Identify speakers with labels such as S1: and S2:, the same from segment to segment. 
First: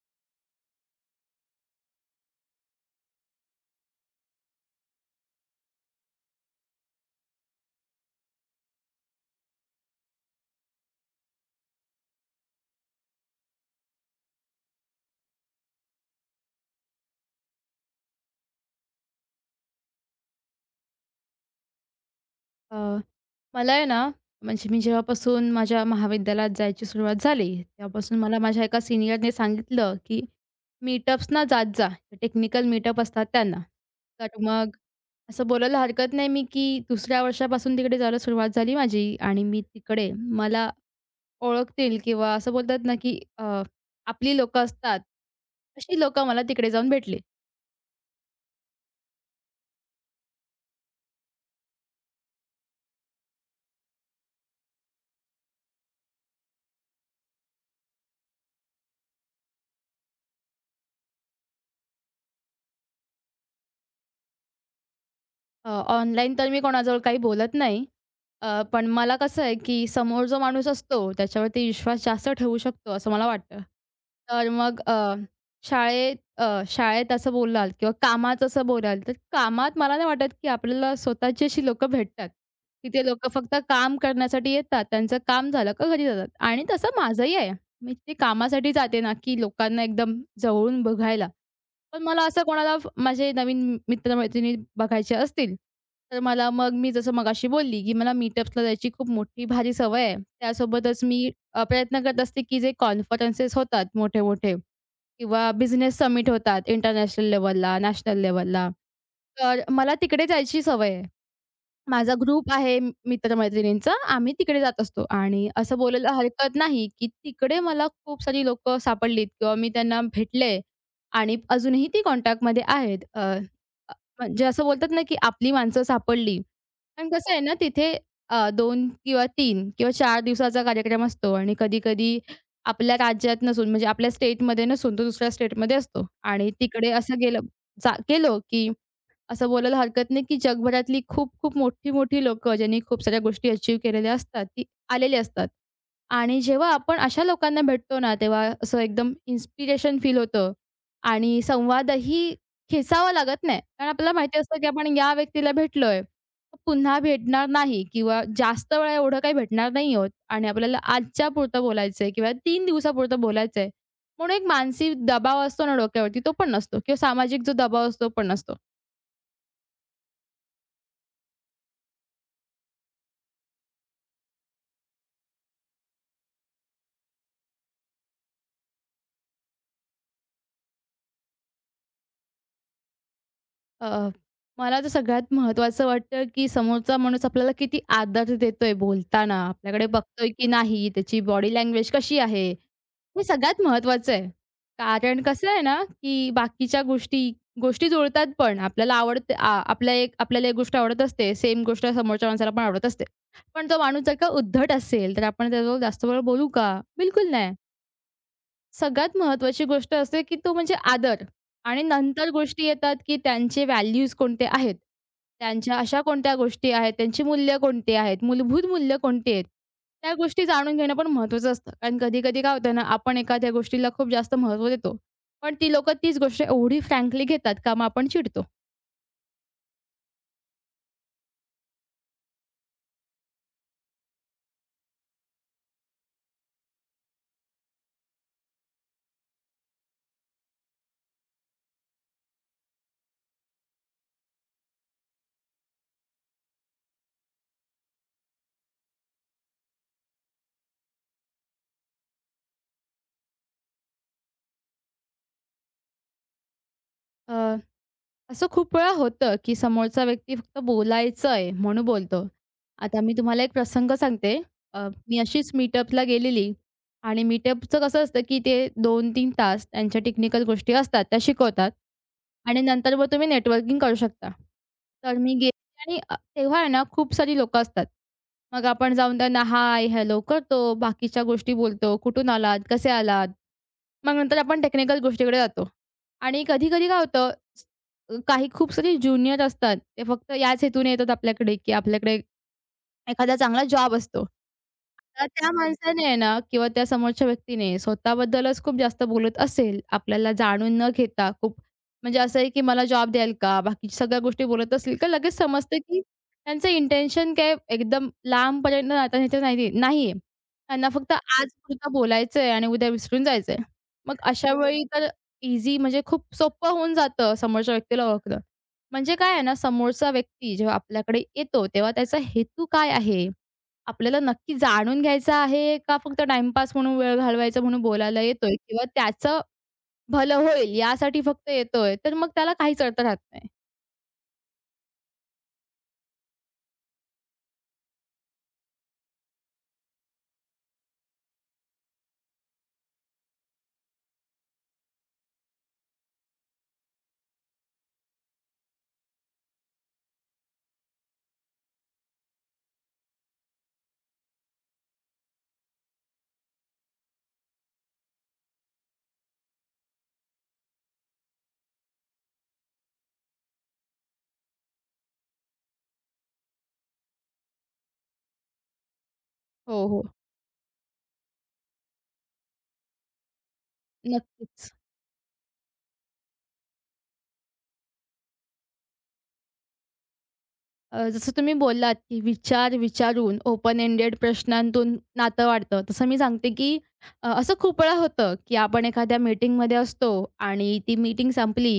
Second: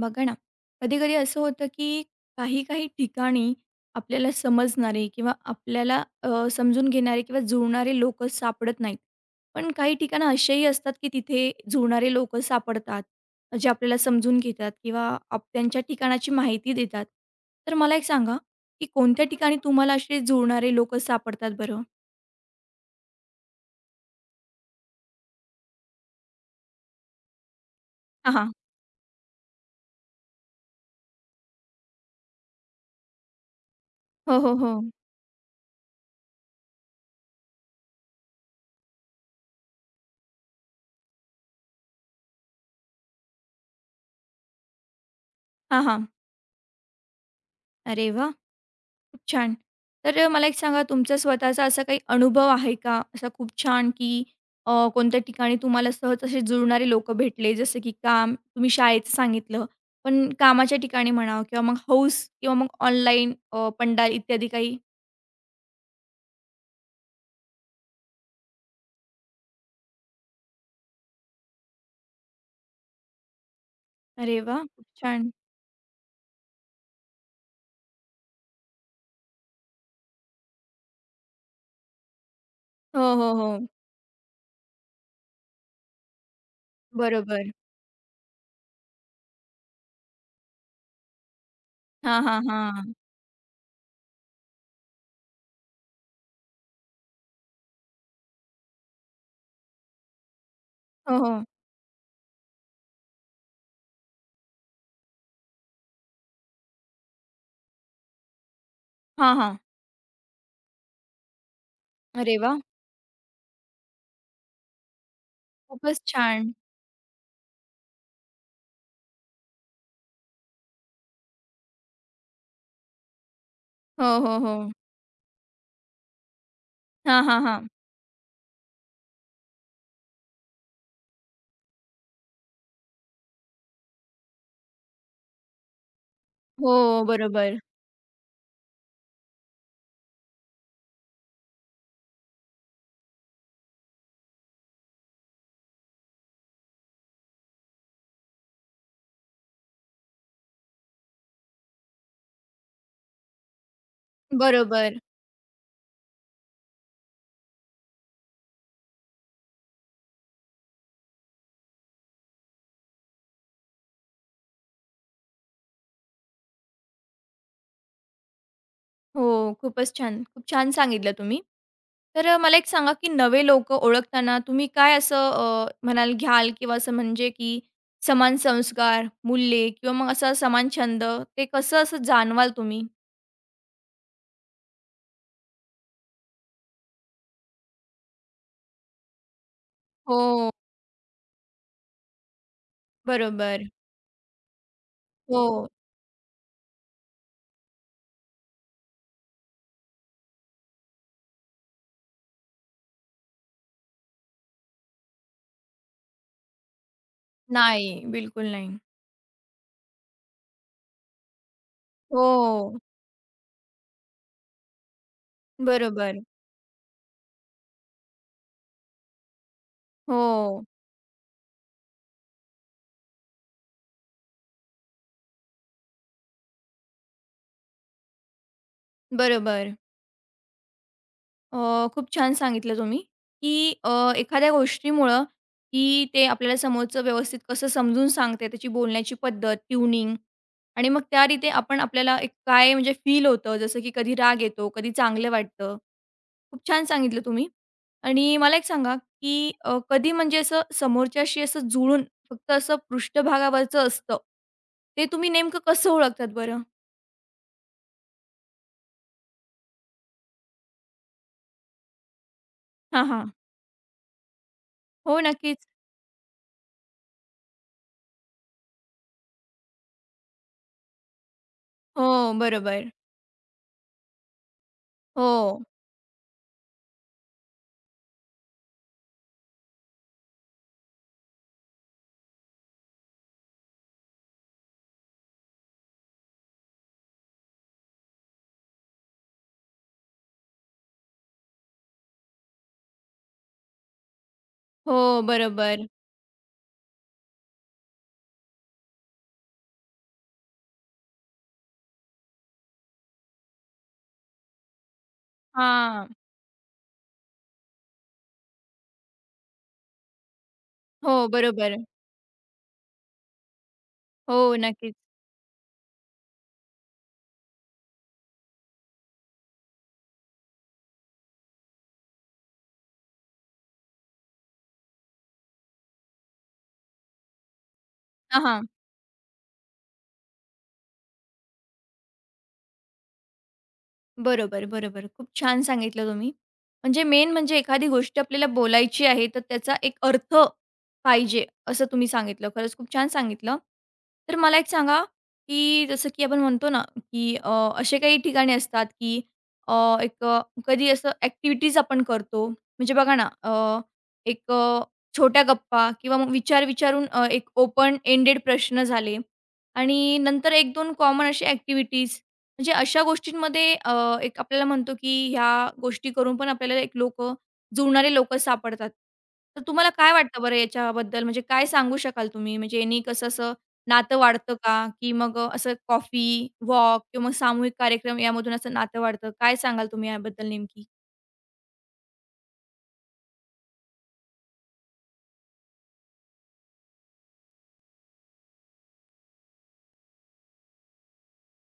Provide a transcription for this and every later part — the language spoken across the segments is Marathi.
S1: बघा ना, कधी-कधी असं होतं, की काही-काही ठिकाणी आपल्याला समजणारे किंवा आपल्याला समजून घेणारे किंवा जुळणारे लोकं सापडत नाहीत. पण काही ठिकाणं असेही असतात, की तिथे जुळणारे लोकं सापडतात, जे आपल्याला समजून घेतात किंवा आप त्यांच्या ठिकाणाची माहिती देतात. तर मला एक सांगा, की कोणत्या ठिकाणी तुम्हाला असे जुळणारे लोकं सापडतात बरं?
S2: अ, मला आहे ना, म्हणजे मी जेव्हापासून माझ्या महाविद्यालयात जायची सुरुवात झाली, तेव्हापासून
S1: हां,
S2: मला
S1: हां.
S2: माझ्या एका सीनियरने सांगितलं, की मीटअप्सना जात जा. टेक्निकल मीटअप असतात त्यांना. तर
S1: हो, हो, हो.
S2: मग असं बोलायला हरकत नाही मी, की दुसऱ्या वर्षापासून तिकडे जायला सुरुवात झाली माझी आणि मी तिकडे मला ओळखतील किंवा असं बोलतात ना, की आपली लोकं असतात,
S1: हां,
S2: अशी
S1: हां.
S2: लोकं मला तिकडे जाऊन भेटली.
S1: अरे वाह! खूप छान. तर मला एक सांगा, तुमचा स्वतःचा असा काही अनुभव आहे का? असा खूप छान की कोणत्या ठिकाणी तुम्हाला सहज असे जुळणारे लोकं भेटले, जसं की काम, तुम्ही शाळेचं सांगितलं, पण कामाच्या ठिकाणी म्हणा किंवा मग हौस किंवा मग ऑनलाईन पंडाल इत्यादी काही?
S2: ऑनलाईन तर मी कोणाजवळ काही बोलत नाही. पण मला कसं आहे, की समोर जो माणूस असतो त्याच्यावरती विश्वास जास्त ठेवू शकतो असं मला वाटतं.
S1: अरे
S2: तर
S1: वाह!
S2: मग
S1: खूप छान.
S2: शाळेत शाळेत असं बोलाल किंवा कामात असं बोलाल, तर कामात मला नाही वाटत, की आपल्याला स्वतःची अशी लोकं भेटतात, की
S1: हो,
S2: ते लोकं
S1: हो,
S2: फक्त
S1: हो.
S2: काम करण्यासाठी येतात. त्यांचं काम झालं का घरी जातात आणि तसं माझंही
S1: बरोबर.
S2: आहे. मी ते कामासाठी जाते ना, की लोकांना एकदम जवळून बघायला. पण
S1: हां,
S2: मला
S1: हां,
S2: असं कोणाला
S1: हां.
S2: माझे नवीन मित्र-मैत्रिणी बघायचे असतील, तर मला मग मी जसं मगाशी बोलली, की मला मीटअप्सला जायची खूप मोठी भारी सवय आहे. त्यासोबतच
S1: हो,
S2: मी
S1: हो.
S2: प्रयत्न करत असते, की जे कॉन्फरन्सेस होतात मोठे-मोठे किंवा बिझनेस समिट होतात इंटरनॅशनल लेव्हलला, नॅशनल लेव्हलला,
S1: हां, हां.
S2: तर मला तिकडे जायची सवय आहे. माझा
S1: अरे
S2: ग्रुप
S1: वाह!
S2: आहे मित्र-मैत्रिणींचा. आम्ही तिकडे जात असतो आणि असं
S1: खूपच
S2: बोलायला
S1: छान.
S2: हरकत नाही, की तिकडे मला खूप सारी लोकं सापडलीत किंवा मी त्यांना भेटले आणि अजूनही ती कॉन्टॅक्टमध्ये आहेत. अ, अ,
S1: हो, हो,
S2: म्हणजे
S1: हो.
S2: असं बोलतात ना, की आपली माणसं सापडली. पण
S1: हां,
S2: कसं आहे
S1: हां,
S2: ना,
S1: हां.
S2: तिथे 2 किंवा 3 किंवा 4 दिवसाचा कार्यक्रम असतो आणि कधी-कधी आपल्या राज्यात नसून म्हणजे आपल्या स्टेटमध्ये नसून तो दुसऱ्या स्टेटमध्ये असतो आणि
S1: हो,
S2: तिकडे
S1: हो.
S2: असं गेलं
S1: बरोबर.
S2: जा गेलो, की असं बोलायला हरकत नाही, की जगभरातली खूप-खूप मोठी-मोठी लोक ज्यांनी खूप साऱ्या गोष्टी अचीव्ह केलेल्या असतात, ती आलेली असतात. आणि जेव्हा आपण अशा लोकांना भेटतो ना, तेव्हा असं एकदम इन्स्पिरेशन फील होतं आणि संवादही खेचावा लागत नाही. कारण आपल्याला माहिती असतं, की आपण
S1: बरोबर.
S2: या व्यक्तीला भेटलोय, तर पुन्हा भेटणार नाही किंवा जास्त वेळा एवढं काही भेटणार नाही आहोत आणि आपल्याला आजच्यापुरतं बोलायचं आहे किंवा 3 दिवसापुरतं बोलायचं म्हणून एक मानसिक दबाव असतो ना डोक्यावरती, तो पण नसतो किंवा सामाजिक जो दबाव असतो, तो पण नसतो.
S1: हो, खूपच छान. खूप छान सांगितलं तुम्ही. तर मला एक सांगा, की नवे लोकं ओळखताना तुम्ही काय असं म्हणाल घ्याल किंवा असं म्हणजे की समान संस्कार, मूल्ये किंवा मग असा समान छंद, ते कसं असं जाणवाल तुम्ही?
S2: अ, मला तर सगळ्यात महत्त्वाचं वाटतं, की समोरचा माणूस आपल्याला किती आदर देतोय बोलताना, आपल्याकडे बघतोय की
S1: हो,
S2: नाही, त्याची बॉडी लँग्वेज कशी आहे, हे सगळ्यात
S1: बरोबर.
S2: महत्त्वाचं आहे. कारण कसं आहे
S1: हो.
S2: ना, की बाकीच्या गोष्टी गोष्टी जुळतात पण आपल्याला आवडते आ आपल्या एक आपल्याला एक गोष्ट आवडत असते, सेम गोष्ट समोरच्या माणसाला पण आवडत असते. पण तो माणूस जर का उद्धट असेल, तर आपण त्याच्याबरोबर जास्त वेळ बोलू का? बिलकुल नाही.
S1: नाही, बिलकुल नाही.
S2: सगळ्यात महत्त्वाची गोष्ट असते, की तो म्हणजे आदर आणि नंतर गोष्टी
S1: हो,
S2: येतात, की त्यांचे व्हॅल्यूज कोणते आहेत? त्यांच्या अशा
S1: बरोबर.
S2: कोणत्या गोष्टी आहेत? त्यांची मूल्य कोणती आहेत? मूलभूत मूल्य कोणती आहेत? त्या गोष्टी
S1: हो,
S2: जाणून घेणं पण महत्त्वाचं असतं. कारण कधी-कधी काय होतं ना, आपण एखाद्या गोष्टीला खूप जास्त महत्त्व देतो. पण ती लोकं तीच गोष्ट एवढी फ्रँकली घेतात का मग आपण चिडतो.
S1: बरोबर. खूप छान सांगितलं तुम्ही, की एखाद्या गोष्टीमुळं, की ते आपल्याला समोरचं व्यवस्थित कसं समजून सांगते, त्याची बोलण्याची पद्धत, ट्यूनिंग आणि मग त्या रीते आपण आपल्याला एक काय म्हणजे फील होतं, जसं की कधी राग येतो, कधी चांगलं वाटतं. खूप छान सांगितलं तुम्ही. आणि मला एक सांगा, की कधी म्हणजे असं समोरच्याशी असं जुळून फक्त असं पृष्ठभागावरचं असतं, ते तुम्ही नेमकं कसं ओळखतात बरं?
S2: असं खूप वेळा होतं, की समोरचा व्यक्ती फक्त बोलायचंय म्हणून बोलतो. आता
S1: हां,
S2: मी
S1: हां.
S2: तुम्हाला एक प्रसंग सांगते. मी
S1: हो,
S2: अशीच
S1: नक्कीच.
S2: मीटअपला गेलेली आणि मीटअपचं कसं असतं, की ते दोन तीन तास त्यांच्या टेक्निकल गोष्टी असतात, त्या शिकवतात
S1: हो,
S2: आणि
S1: बरोबर.
S2: नंतर मग तुम्ही नेटवर्किंग करू शकता. तर मी
S1: हो,
S2: गेले आणि तेव्हा आहे ना खूप सारी लोकं असतात. मग आपण जाऊन त्यांना हाय, हॅलो करतो, बाकीच्या गोष्टी बोलतो, कुठून आलात, कसे आलात. मग नंतर आपण टेक्निकल गोष्टीकडे जातो. आणि कधी-कधी काय होतं, काही खूप सारे ज्युनियर असतात. ते फक्त याच हेतूने येतात आपल्याकडे, की आपल्याकडे एखादा चांगला जॉब असतो.
S1: हो,
S2: आता त्या
S1: बरोबर.
S2: माणसाने आहे ना किंवा त्या समोरच्या व्यक्तीने स्वतःबद्दलच खूप जास्त बोलत असेल, आपल्याला जाणून न घेता खूप म्हणजे असं आहे, की "मला जॉब द्याल का?" बाकीच्या सगळ्या गोष्टी बोलत असतील, तर लगेच समजतं, की
S1: हां.
S2: त्यांचं इंटेन्शन काय एकदम लांबपर्यंत नात्याचं नाहीये. त्यांना फक्त
S1: हो, बरोबर.
S2: आजपुरतं बोलायचंय आणि उद्या विसरून जायचंय. मग अशा
S1: हो,
S2: वेळी
S1: नक्कीच.
S2: तर ईझी म्हणजे खूप सोपं होऊन जातं समोरच्या व्यक्तीला ओळखणं. म्हणजे काय आहे ना, समोरचा व्यक्ती जेव्हा आपल्याकडे येतो, तेव्हा त्याचा हेतू काय आहे? आपल्याला नक्की जाणून घ्यायचं आहे का फक्त टाईमपास म्हणून वेळ घालवायचा म्हणून बोलायला
S1: हां,
S2: येतोय
S1: हां.
S2: किंवा त्याचं भलं होईल यासाठी फक्त येतोय, तर मग त्याला काहीच अर्थ राहत नाही.
S1: बरोबर, बरोबर. खूप छान सांगितलं तुम्ही. म्हणजे मेन म्हणजे एखादी गोष्ट आपल्याला बोलायची आहे, तर त्याचा एक अर्थ पाहिजे, असं तुम्ही सांगितलं. खरंच खूप छान सांगितलं. तर मला एक सांगा, की जसं की आपण म्हणतो ना, की असे काही ठिकाणे असतात, की अ, एक अ, कधी असं ॲक्टिव्हिटीज आपण करतो. म्हणजे बघा ना, एक अ, छोट्या गप्पा किंवा मग विचार विचारून एक ओपन एंडेड प्रश्न झाले आणि नंतर 1-2 कॉमन असे ॲक्टिव्हिटीज म्हणजे अशा गोष्टींमध्ये एक आपल्याला म्हणतो की ह्या गोष्टी करून पण आपल्याला एक लोकं जुळणारे लोकं सापडतात. तर
S2: हो,
S1: तुम्हाला
S2: हो.
S1: काय वाटतं बरं याच्याबद्दल? म्हणजे काय सांगू शकाल तुम्ही? म्हणजे यांनी कसं असं नातं वाढतं
S2: नक्कीच.
S1: का? की मग असं कॉफी, वॉक किंवा मग सामूहिक कार्यक्रम यामधून असं नातं वाढतं? काय सांगाल तुम्ही याबद्दल नेमकी?
S2: जसं तुम्ही बोललात, की विचार विचारून ओपन एंडेड प्रश्नांतून नातं वाढतं. तसं मी सांगते, की असं खूप वेळा होतं, की आपण एखाद्या मीटिंगमध्ये असतो आणि ती मीटिंग संपली,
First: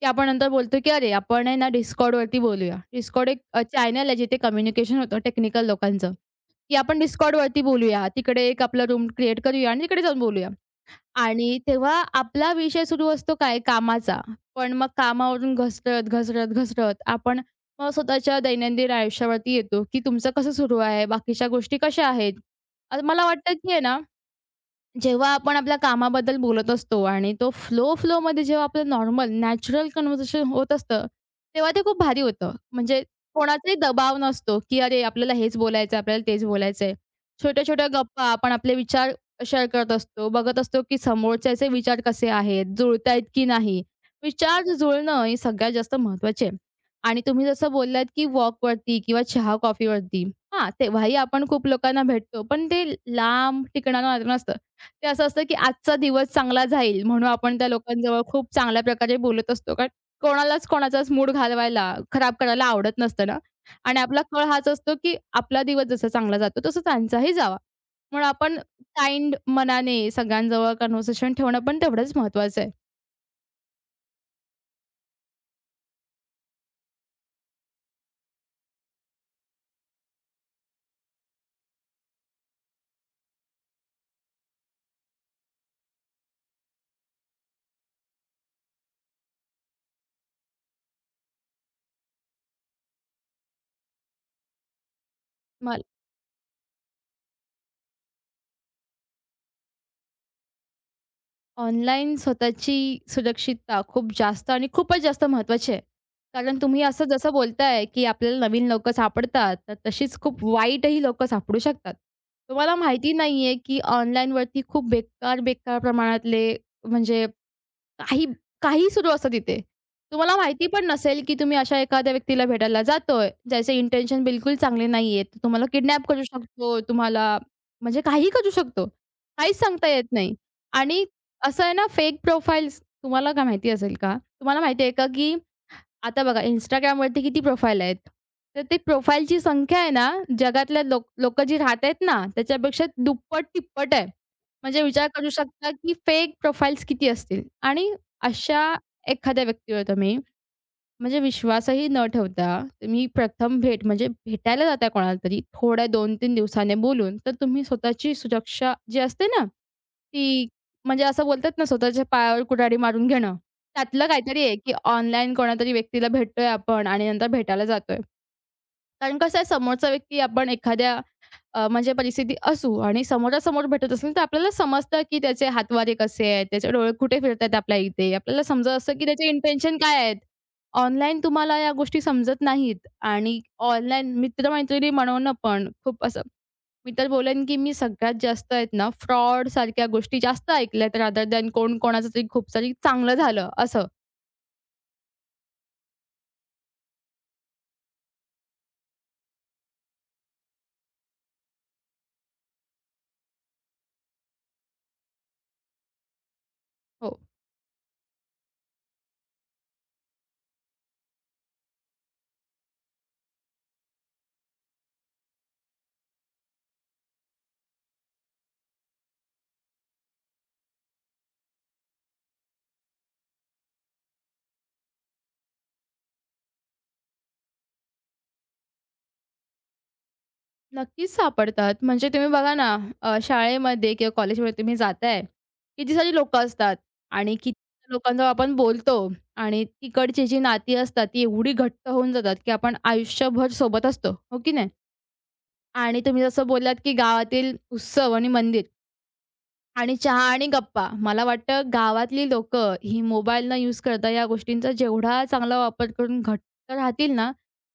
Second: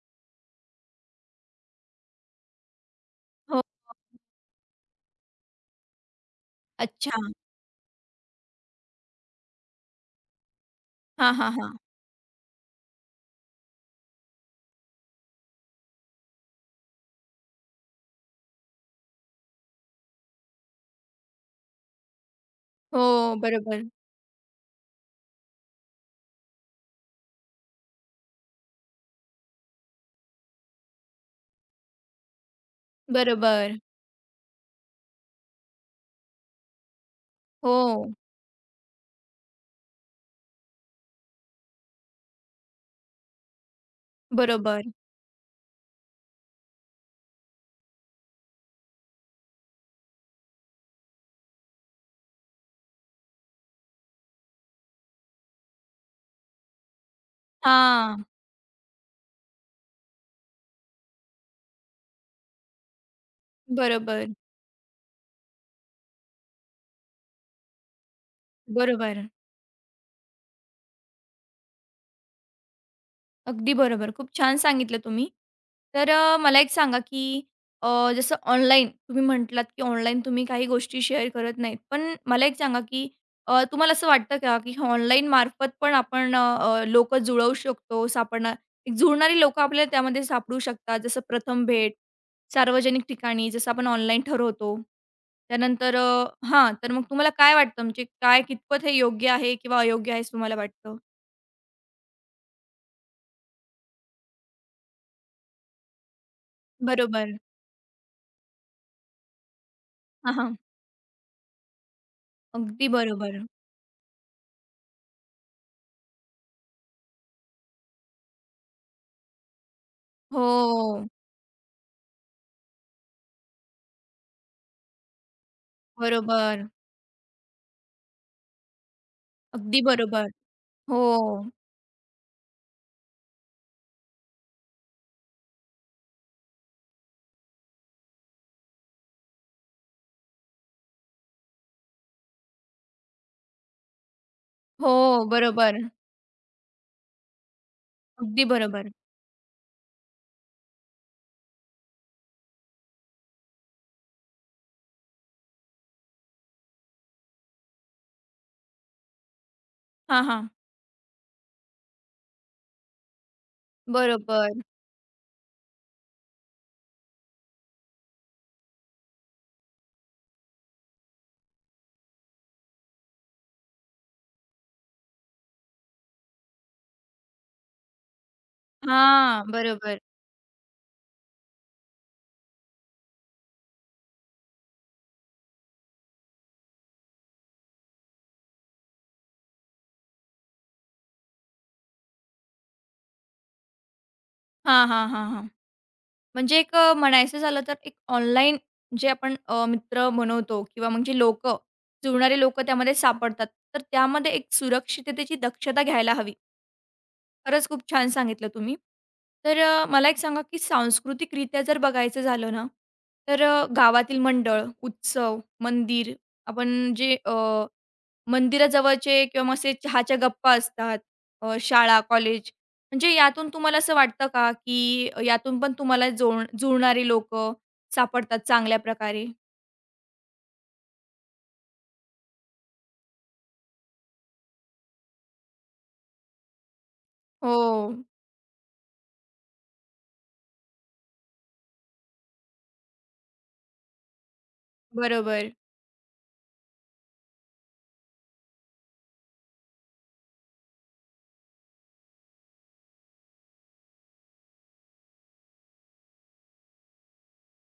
S2: की आपण नंतर बोलतो, की "अरे, आपण आहे ना Discordवरती बोलूया." Discord एक
S1: हो.
S2: चॅनल आहे जिथे कम्युनिकेशन होतं टेक्निकल लोकांचं, की आपण
S1: अच्छा.
S2: Discordवरती बोलूया. तिकडे एक आपला रूम क्रिएट करूया आणि तिकडे जाऊन बोलूया.
S1: हां, हां,
S2: आणि
S1: हां.
S2: तेव्हा आपला विषय सुरू असतो काय? कामाचा. पण मग कामावरून घसरत, घसरत, घसरत आपण मग स्वतःच्या दैनंदिन आयुष्यावरती येतो, की तुमचं कसं सुरू आहे? बाकीच्या गोष्टी कशा आहेत? मला
S1: हो,
S2: वाटतं, की आहे
S1: बरोबर.
S2: ना जेव्हा आपण आपल्या कामाबद्दल बोलत असतो आणि तो फ्लोमध्ये जेव्हा आपलं नॉर्मल नॅचरल कन्व्हर्सेशन होत असतं, तेव्हा ते खूप भारी होतं. म्हणजे कोणाचाही
S1: बरोबर.
S2: दबाव नसतो, की अरे आपल्याला हेच बोलायचं आहे, आपल्याला तेच बोलायचं आहे. छोट्या-छोट्या
S1: हो,
S2: गप्पा आपण आपले विचार शेअर करत असतो. बघत असतो, की समोरच्याचे विचार कसे आहेत, जुळतायत की नाही. विचार
S1: बरोबर.
S2: जुळणं हे सगळ्यात जास्त महत्त्वाचे आहे. आणि तुम्ही जसं बोललात, की वॉकवरती किंवा चहा, कॉफीवरती हां, तेव्हाही आपण खूप लोकांना भेटतो. पण ते लांब टिकणारं नातं ते असं असतं, की आजचा दिवस चांगला जाईल म्हणून आपण त्या लोकांजवळ
S1: हां.
S2: खूप चांगल्या प्रकारे बोलत असतो. कारण कोणालाच कोणाचाच मूड घालवायला, खराब करायला आवडत नसतं ना. आणि आपला
S1: बरोबर.
S2: कल हाच असतो, की आपला दिवस जसा चांगला जातो तसा त्यांचाही जावा. म्हणून आपण
S1: बरोबर.
S2: काइंड मनाने सगळ्यांजवळ कन्व्हर्सेशन ठेवणं पण तेवढंच महत्त्वाचं आहे.
S1: अगदी बरोबर. खूप छान सांगितलं तुम्ही. तर मला एक सांगा, की जसं ऑनलाईन तुम्ही म्हटलात, की ऑनलाईन तुम्ही काही गोष्टी शेअर करत नाहीत. पण मला एक सांगा, की तुम्हाला असं वाटतं का, की ऑनलाईन मार्फत पण आपण अ, अ, लोकं जुळवू शकतो, सापडणार एक जुळणारी लोकं आपल्याला त्यामध्ये सापडू शकतात. जसं प्रथम भेट, सार्वजनिक ठिकाणी जसं आपण ऑनलाईन ठरवतो.
S2: मला
S1: त्यानंतर हां, तर मग तुम्हाला काय वाटतं, म्हणजे काय कितपत हे योग्य आहे किंवा अयोग्य आहे असं तुम्हाला वाटतं?
S2: ऑनलाईन स्वतःची सुरक्षितता खूप जास्त आणि खूपच जास्त महत्त्वाची आहे. कारण तुम्ही असं जसं
S1: बरोबर.
S2: बोलताय, की आपल्याला नवीन लोकं सापडतात, तर तशीच
S1: हां,
S2: खूप
S1: हां.
S2: वाईटही लोकं सापडू शकतात. तुम्हाला
S1: अगदी
S2: माहिती
S1: बरोबर.
S2: नाहीये, की ऑनलाईनवरती खूप बेकार, बेकार प्रमाणातले म्हणजे काही काहीही सुरू असतं तिथे. तुम्हाला माहिती पण
S1: हो,
S2: नसेल, की तुम्ही अशा एखाद्या व्यक्तीला भेटायला जातोय, ज्याचे इंटेन्शन बिलकुल चांगले नाहीये. तो तुम्हाला किडनॅप करू
S1: बरोबर.
S2: शकतो, तुम्हाला म्हणजे काहीही करू शकतो. काहीच
S1: अगदी
S2: सांगता येत
S1: बरोबर.
S2: नाही
S1: हो,
S2: आणि असं आहे ना, फेक प्रोफाइल्स तुम्हाला काय माहिती असेल का? तुम्हाला माहिती आहे का, की आता बघा Instagramवरती किती प्रोफाईल आहेत. तर ते प्रोफाईलची संख्या आहे ना, जगातल्या लोकं जी राहतायत ना, त्याच्यापेक्षा दुप्पट-तिप्पट आहे. म्हणजे
S1: हो,
S2: विचार करू शकता,
S1: बरोबर.
S2: की फेक प्रोफाईल्स किती असतील आणि
S1: अगदी
S2: अशा
S1: बरोबर.
S2: एखाद्या व्यक्तीवर तुम्ही म्हणजे विश्वासही न ठेवता, तुम्ही प्रथम भेट म्हणजे भेटायला जाताय कोणाला तरी, थोड्या 2-3 दिवसाने बोलून, तर तुम्ही स्वतःची सुरक्षा जी असते ना,
S1: हां,
S2: ती
S1: हां.
S2: म्हणजे असं बोलतात ना, स्वतःच्या पायावर कुऱ्हाडी मारून घेणं. त्यातलं काहीतरी आहे,
S1: बरोबर.
S2: की ऑनलाईन कोणातरी व्यक्तीला भेटतोय आपण आणि नंतर भेटायला जातोय. कारण कसं आहे समोरचा व्यक्ती आपण एखाद्या म्हणजे परिस्थिती असू आणि समोरासमोर भेटत असेल, तर आपल्याला समजतं, की त्याचे हातवारे कसे आहेत, त्याचे डोळे कुठे फिरतायत आपल्या इथे. आपल्याला समजत असतं, की त्याचे
S1: हां,
S2: इंटेन्शन काय
S1: बरोबर.
S2: आहेत. ऑनलाईन तुम्हाला या गोष्टी समजत नाहीत आणि ऑनलाईन मित्र-मैत्रिणी बनवणं पण खूप असं मी तर बोलेन, की मी सगळ्यात जास्त आहेत ना, फ्रॉडसारख्या गोष्टी जास्त ऐकल्यात रादर दॅन कोण कोणाचं तरी खूप सारी चांगलं झालं असं.
S1: हां, हां, हां, हां. म्हणजे एक म्हणायचं झालं तर एक ऑनलाईन जे आपण मित्र बनवतो किंवा मग जे लोक, जुळणारे लोक त्यामध्ये सापडतात, तर त्यामध्ये एक सुरक्षिततेची दक्षता घ्यायला हवी.
S2: हो.
S1: खरंच खूप छान सांगितलं तुम्ही. तर मला एक सांगा, की सांस्कृतिकरित्या जर बघायचं झालं ना, तर गावातील मंडळ, उत्सव, मंदिर आपण जे मंदिराजवळचे किंवा मग असे चहाच्या गप्पा असतात, शाळा, कॉलेज म्हणजे यातून तुम्हाला असं वाटतं का, की यातून पण तुम्हाला जोड जुळणारी लोकं सापडतात चांगल्या प्रकारे?
S2: नक्कीच सापडतात. म्हणजे तुम्ही बघा ना, शाळेमध्ये किंवा कॉलेजमध्ये तुम्ही जाताय, किती सारी लोकं असतात आणि किती
S1: हो,
S2: लोकांजवळ आपण बोलतो आणि तिकडची जी नाती असतात, ती एवढी घट्ट होऊन जातात, की आपण आयुष्यभर सोबत असतो, हो की नाही?
S1: बरोबर.
S2: आणि तुम्ही जसं बोललात, की गावातील उत्सव आणि मंदिर आणि चहा आणि गप्पा. मला वाटतं गावातली लोक ही मोबाईल न यूज करता या गोष्टींचा जेवढा चांगला वापर करून घट्ट राहतील ना,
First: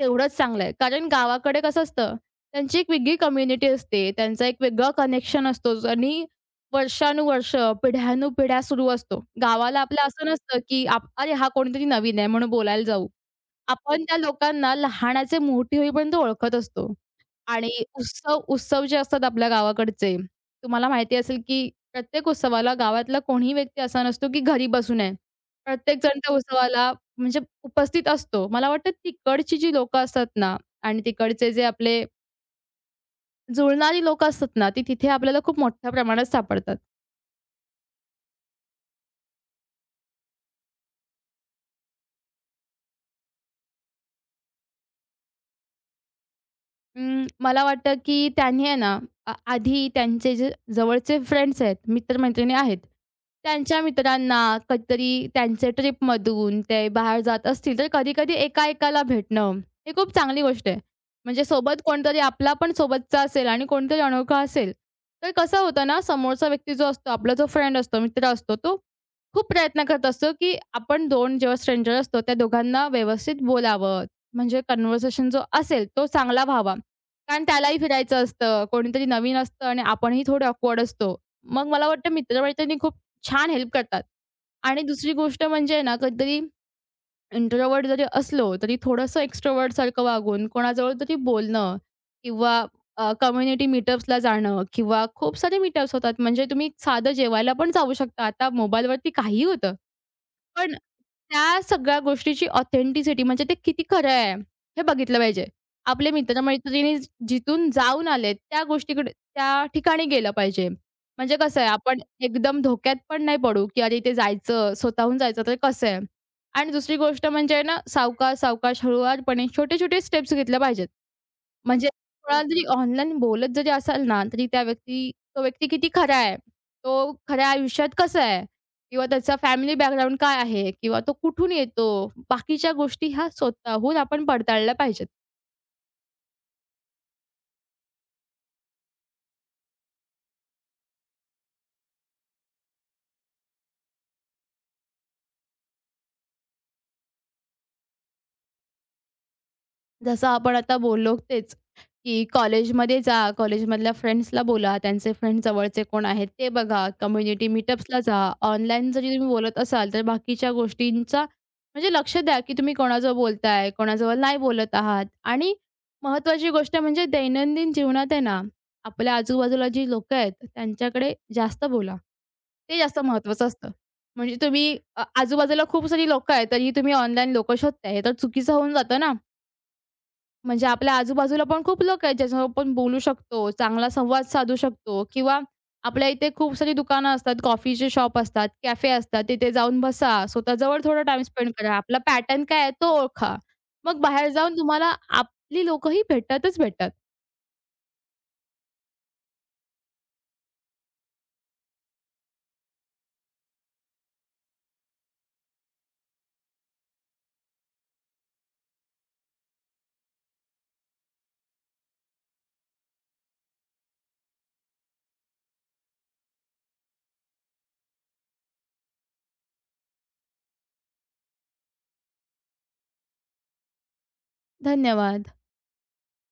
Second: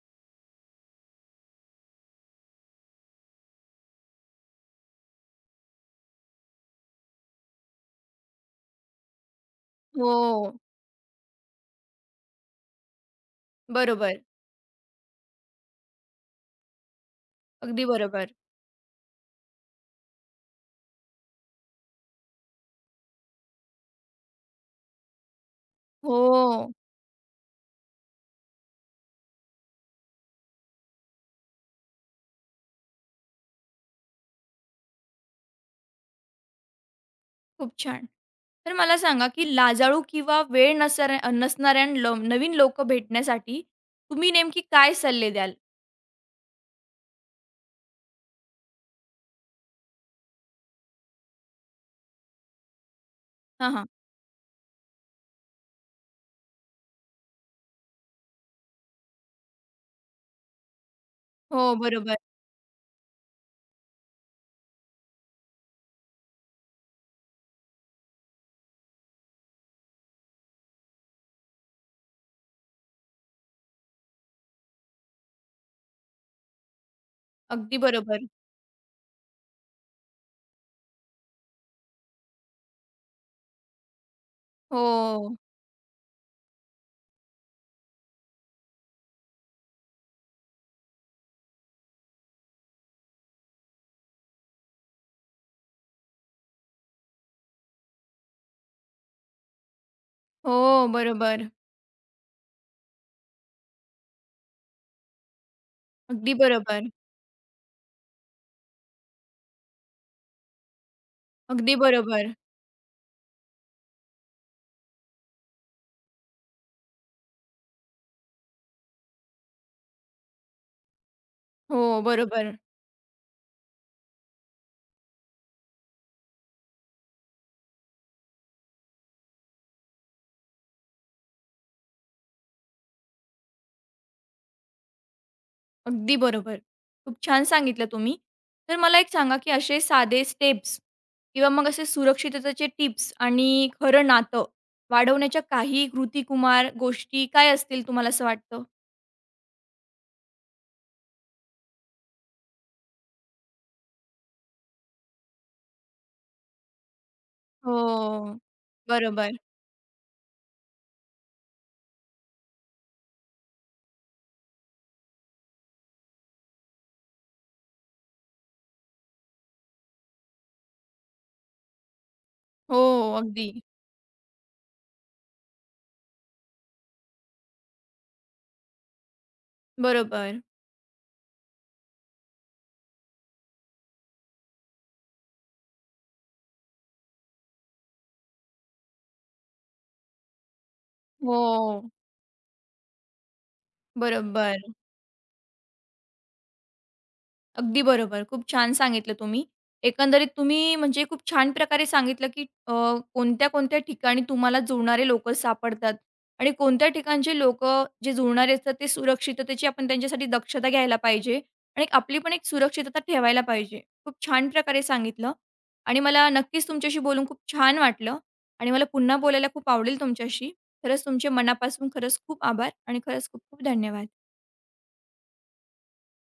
S2: तेवढंच चांगलं आहे. कारण गावाकडे कसं असतं, त्यांची एक वेगळी कम्युनिटी असते, त्यांचा एक वेगळा कनेक्शन असतो आणि वर्षानुवर्ष, पिढ्यानुपिढ्या सुरू असतो. गावाला आपलं असं
S1: हो,
S2: नसतं, की आप "अरे, हा कोणीतरी नवीन आहे म्हणून बोलायला जाऊ." आपण त्या
S1: बरोबर.
S2: लोकांना लहानाचे मोठे होईपर्यंत ओळखत असतो. आणि
S1: अगदी बरोबर.
S2: उत्सव उत्सव जे असतात आपल्या गावाकडचे, तुम्हाला माहिती असेल, की प्रत्येक उत्सवाला गावातला कोणीही व्यक्ती असा नसतो, की घरी बसून आहे. प्रत्येकजण त्या
S1: हो.
S2: उत्सवाला म्हणजे उपस्थित असतो. मला वाटतं तिकडची जी लोकं असतात ना आणि तिकडचे जे आपले जुळणारी लोकं असतात ना, ती तिथे आपल्याला खूप मोठ्या प्रमाणात सापडतात.
S1: खूप छान. तर मला सांगा, की लाजाळू किंवा वेळ नसऱ्या नसणाऱ्यांना नवीन लोकं भेटण्यासाठी तुम्ही नेमकी काय सल्ले द्याल?
S2: मला वाटतं की त्यांनी आहे ना आधी त्यांचे जे जवळचे फ्रेंड्स आहेत, मित्र-मैत्रिणी आहेत,
S1: हां,
S2: त्यांच्या
S1: हां.
S2: मित्रांना कधीतरी त्यांचे ट्रिपमधून ते बाहेर जात असतील, तर कधी-कधी एका-एकाला भेटणं, ही खूप चांगली गोष्ट आहे. म्हणजे
S1: हो,
S2: सोबत
S1: बरोबर.
S2: कोणतरी आपला पण सोबतचा असेल आणि कोणतरी अनोखा असेल, तर कसं होतं ना, समोरचा व्यक्ती जो असतो, आपला जो फ्रेंड असतो, मित्र असतो, तो खूप प्रयत्न करत असतो की आपण 2 जेव्हा स्ट्रेंजर असतो, त्या दोघांना व्यवस्थित बोलावं, म्हणजे कन्व्हर्सेशन जो असेल, तो चांगला व्हावा. कारण त्यालाही
S1: अगदी
S2: फिरायचं
S1: बरोबर.
S2: असतं, कोणीतरी नवीन असतं आणि आपणही थोडे ऑकवर्ड असतो. मग मला वाटतं मित्रमैत्रिणी खूप छान हेल्प करतात. आणि दुसरी
S1: हो.
S2: गोष्ट म्हणजे ना, कधीतरी इंट्रोव्हर्ट जरी असलो, तरी थोडंसं एक्स्ट्रोव्हर्टसारखं वागून कोणाजवळ तरी बोलणं किंवा कम्युनिटी मीटअप्सला जाणं किंवा खूप सारे मीटअप्स होतात. म्हणजे तुम्ही साधं जेवायला पण जाऊ शकता. आता मोबाईलवरती काहीही होतं. पण
S1: हो, बरोबर.
S2: त्या सगळ्या गोष्टीची ऑथेंटिसिटी म्हणजे ते किती खरं आहे, हे बघितलं पाहिजे. आपले
S1: अगदी बरोबर.
S2: मित्र-मैत्रिणी जिथून जाऊन आलेत, त्या गोष्टीकडे त्या ठिकाणी गेलं पाहिजे. म्हणजे कसं आहे,
S1: अगदी
S2: आपण
S1: बरोबर.
S2: एकदम धोक्यात पण नाही पडू, की अरे, इथे जायचं, स्वतःहून जायचं तर कसं आहे? आणि दुसरी गोष्ट म्हणजे ना, सावकाश-सावकाश, हळूवारपणे छोटे-छोटे स्टेप्स घेतल्या पाहिजेत.
S1: हो,
S2: म्हणजे थोडा हो.
S1: बरोबर.
S2: जरी ऑनलाईन बोलत जरी असाल ना, तरी त्या व्यक्ती तो व्यक्ती किती खरा आहे? तो खऱ्या आयुष्यात कसा आहे? किंवा त्याचा फॅमिली बॅकग्राऊंड काय आहे? किंवा तो कुठून येतो? बाकीच्या गोष्टी ह्या स्वतःहून आपण पडताळल्या पाहिजेत.
S1: अगदी बरोबर. खूप छान सांगितलं तुम्ही. तर मला एक सांगा, की असे साधे स्टेप्स किंवा मग असे सुरक्षिततेचे टिप्स आणि खरं नातं वाढवण्याच्या काही कृतिकुमार गोष्टी काय असतील तुम्हाला असं वाटतं?
S2: जसं आपण आता बोललो तेच, की कॉलेजमध्ये जा, कॉलेजमधल्या फ्रेंड्सला बोला, त्यांचे फ्रेंड जवळचे कोण आहेत ते बघा, कम्युनिटी मीटअप्सला जा.
S1: हो.
S2: ऑनलाईन जरी तुम्ही
S1: बरोबर.
S2: बोलत असाल, तर बाकीच्या गोष्टींचा म्हणजे लक्ष द्या, की तुम्ही कोणाजवळ बोलताय, कोणाजवळ नाही बोलत आहात. आणि महत्त्वाची गोष्ट म्हणजे दैनंदिन जीवनात आहे ना, आपल्या आजूबाजूला जी लोकं आहेत, त्यांच्याकडे जास्त बोला. ते
S1: हो,
S2: जास्त
S1: अगदी.
S2: महत्वाचं असतं. म्हणजे तुम्ही आजूबाजूला खूप सारी लोकं आहेत, तरीही तुम्ही ऑनलाईन लोकं शोधताय, हे तर चुकीचं होऊन जातं ना.
S1: बरोबर.
S2: म्हणजे आपल्या आजूबाजूला पण खूप लोकं आहेत, ज्याच्यासोबत आपण बोलू शकतो, चांगला संवाद साधू शकतो किंवा आपल्या इथे खूप सारी दुकानं असतात, कॉफीचे शॉप असतात, कॅफे असतात, तिथे जाऊन बसा. स्वतःजवळ थोडा टाईम स्पेंड करा.
S1: हो,
S2: आपला पॅटर्न काय आहे तो ओळखा. मग बाहेर जाऊन
S1: बरोबर.
S2: तुम्हाला आपली लोकंही भेटतात.
S1: अगदी बरोबर. खूप छान सांगितलं तुम्ही. एकंदरीत तुम्ही म्हणजे खूप छान प्रकारे सांगितलं, की अ, कोणत्या-कोणत्या ठिकाणी तुम्हाला जुळणारे लोकं सापडतात आणि कोणत्या ठिकाणचे लोकं जे जुळणारे असतात ते सुरक्षिततेची आपण त्यांच्यासाठी दक्षता घ्यायला पाहिजे आणि आपली पण एक सुरक्षितता ठेवायला पाहिजे. खूप छान प्रकारे सांगितलं आणि मला नक्कीच तुमच्याशी बोलून खूप छान वाटलं आणि मला पुन्हा बोलायला खूप आवडेल तुमच्याशी. खरंच तुमचे मनापासून खरंच खूप आभार आणि खरंच खूप खूप धन्यवाद.
S2: धन्यवाद.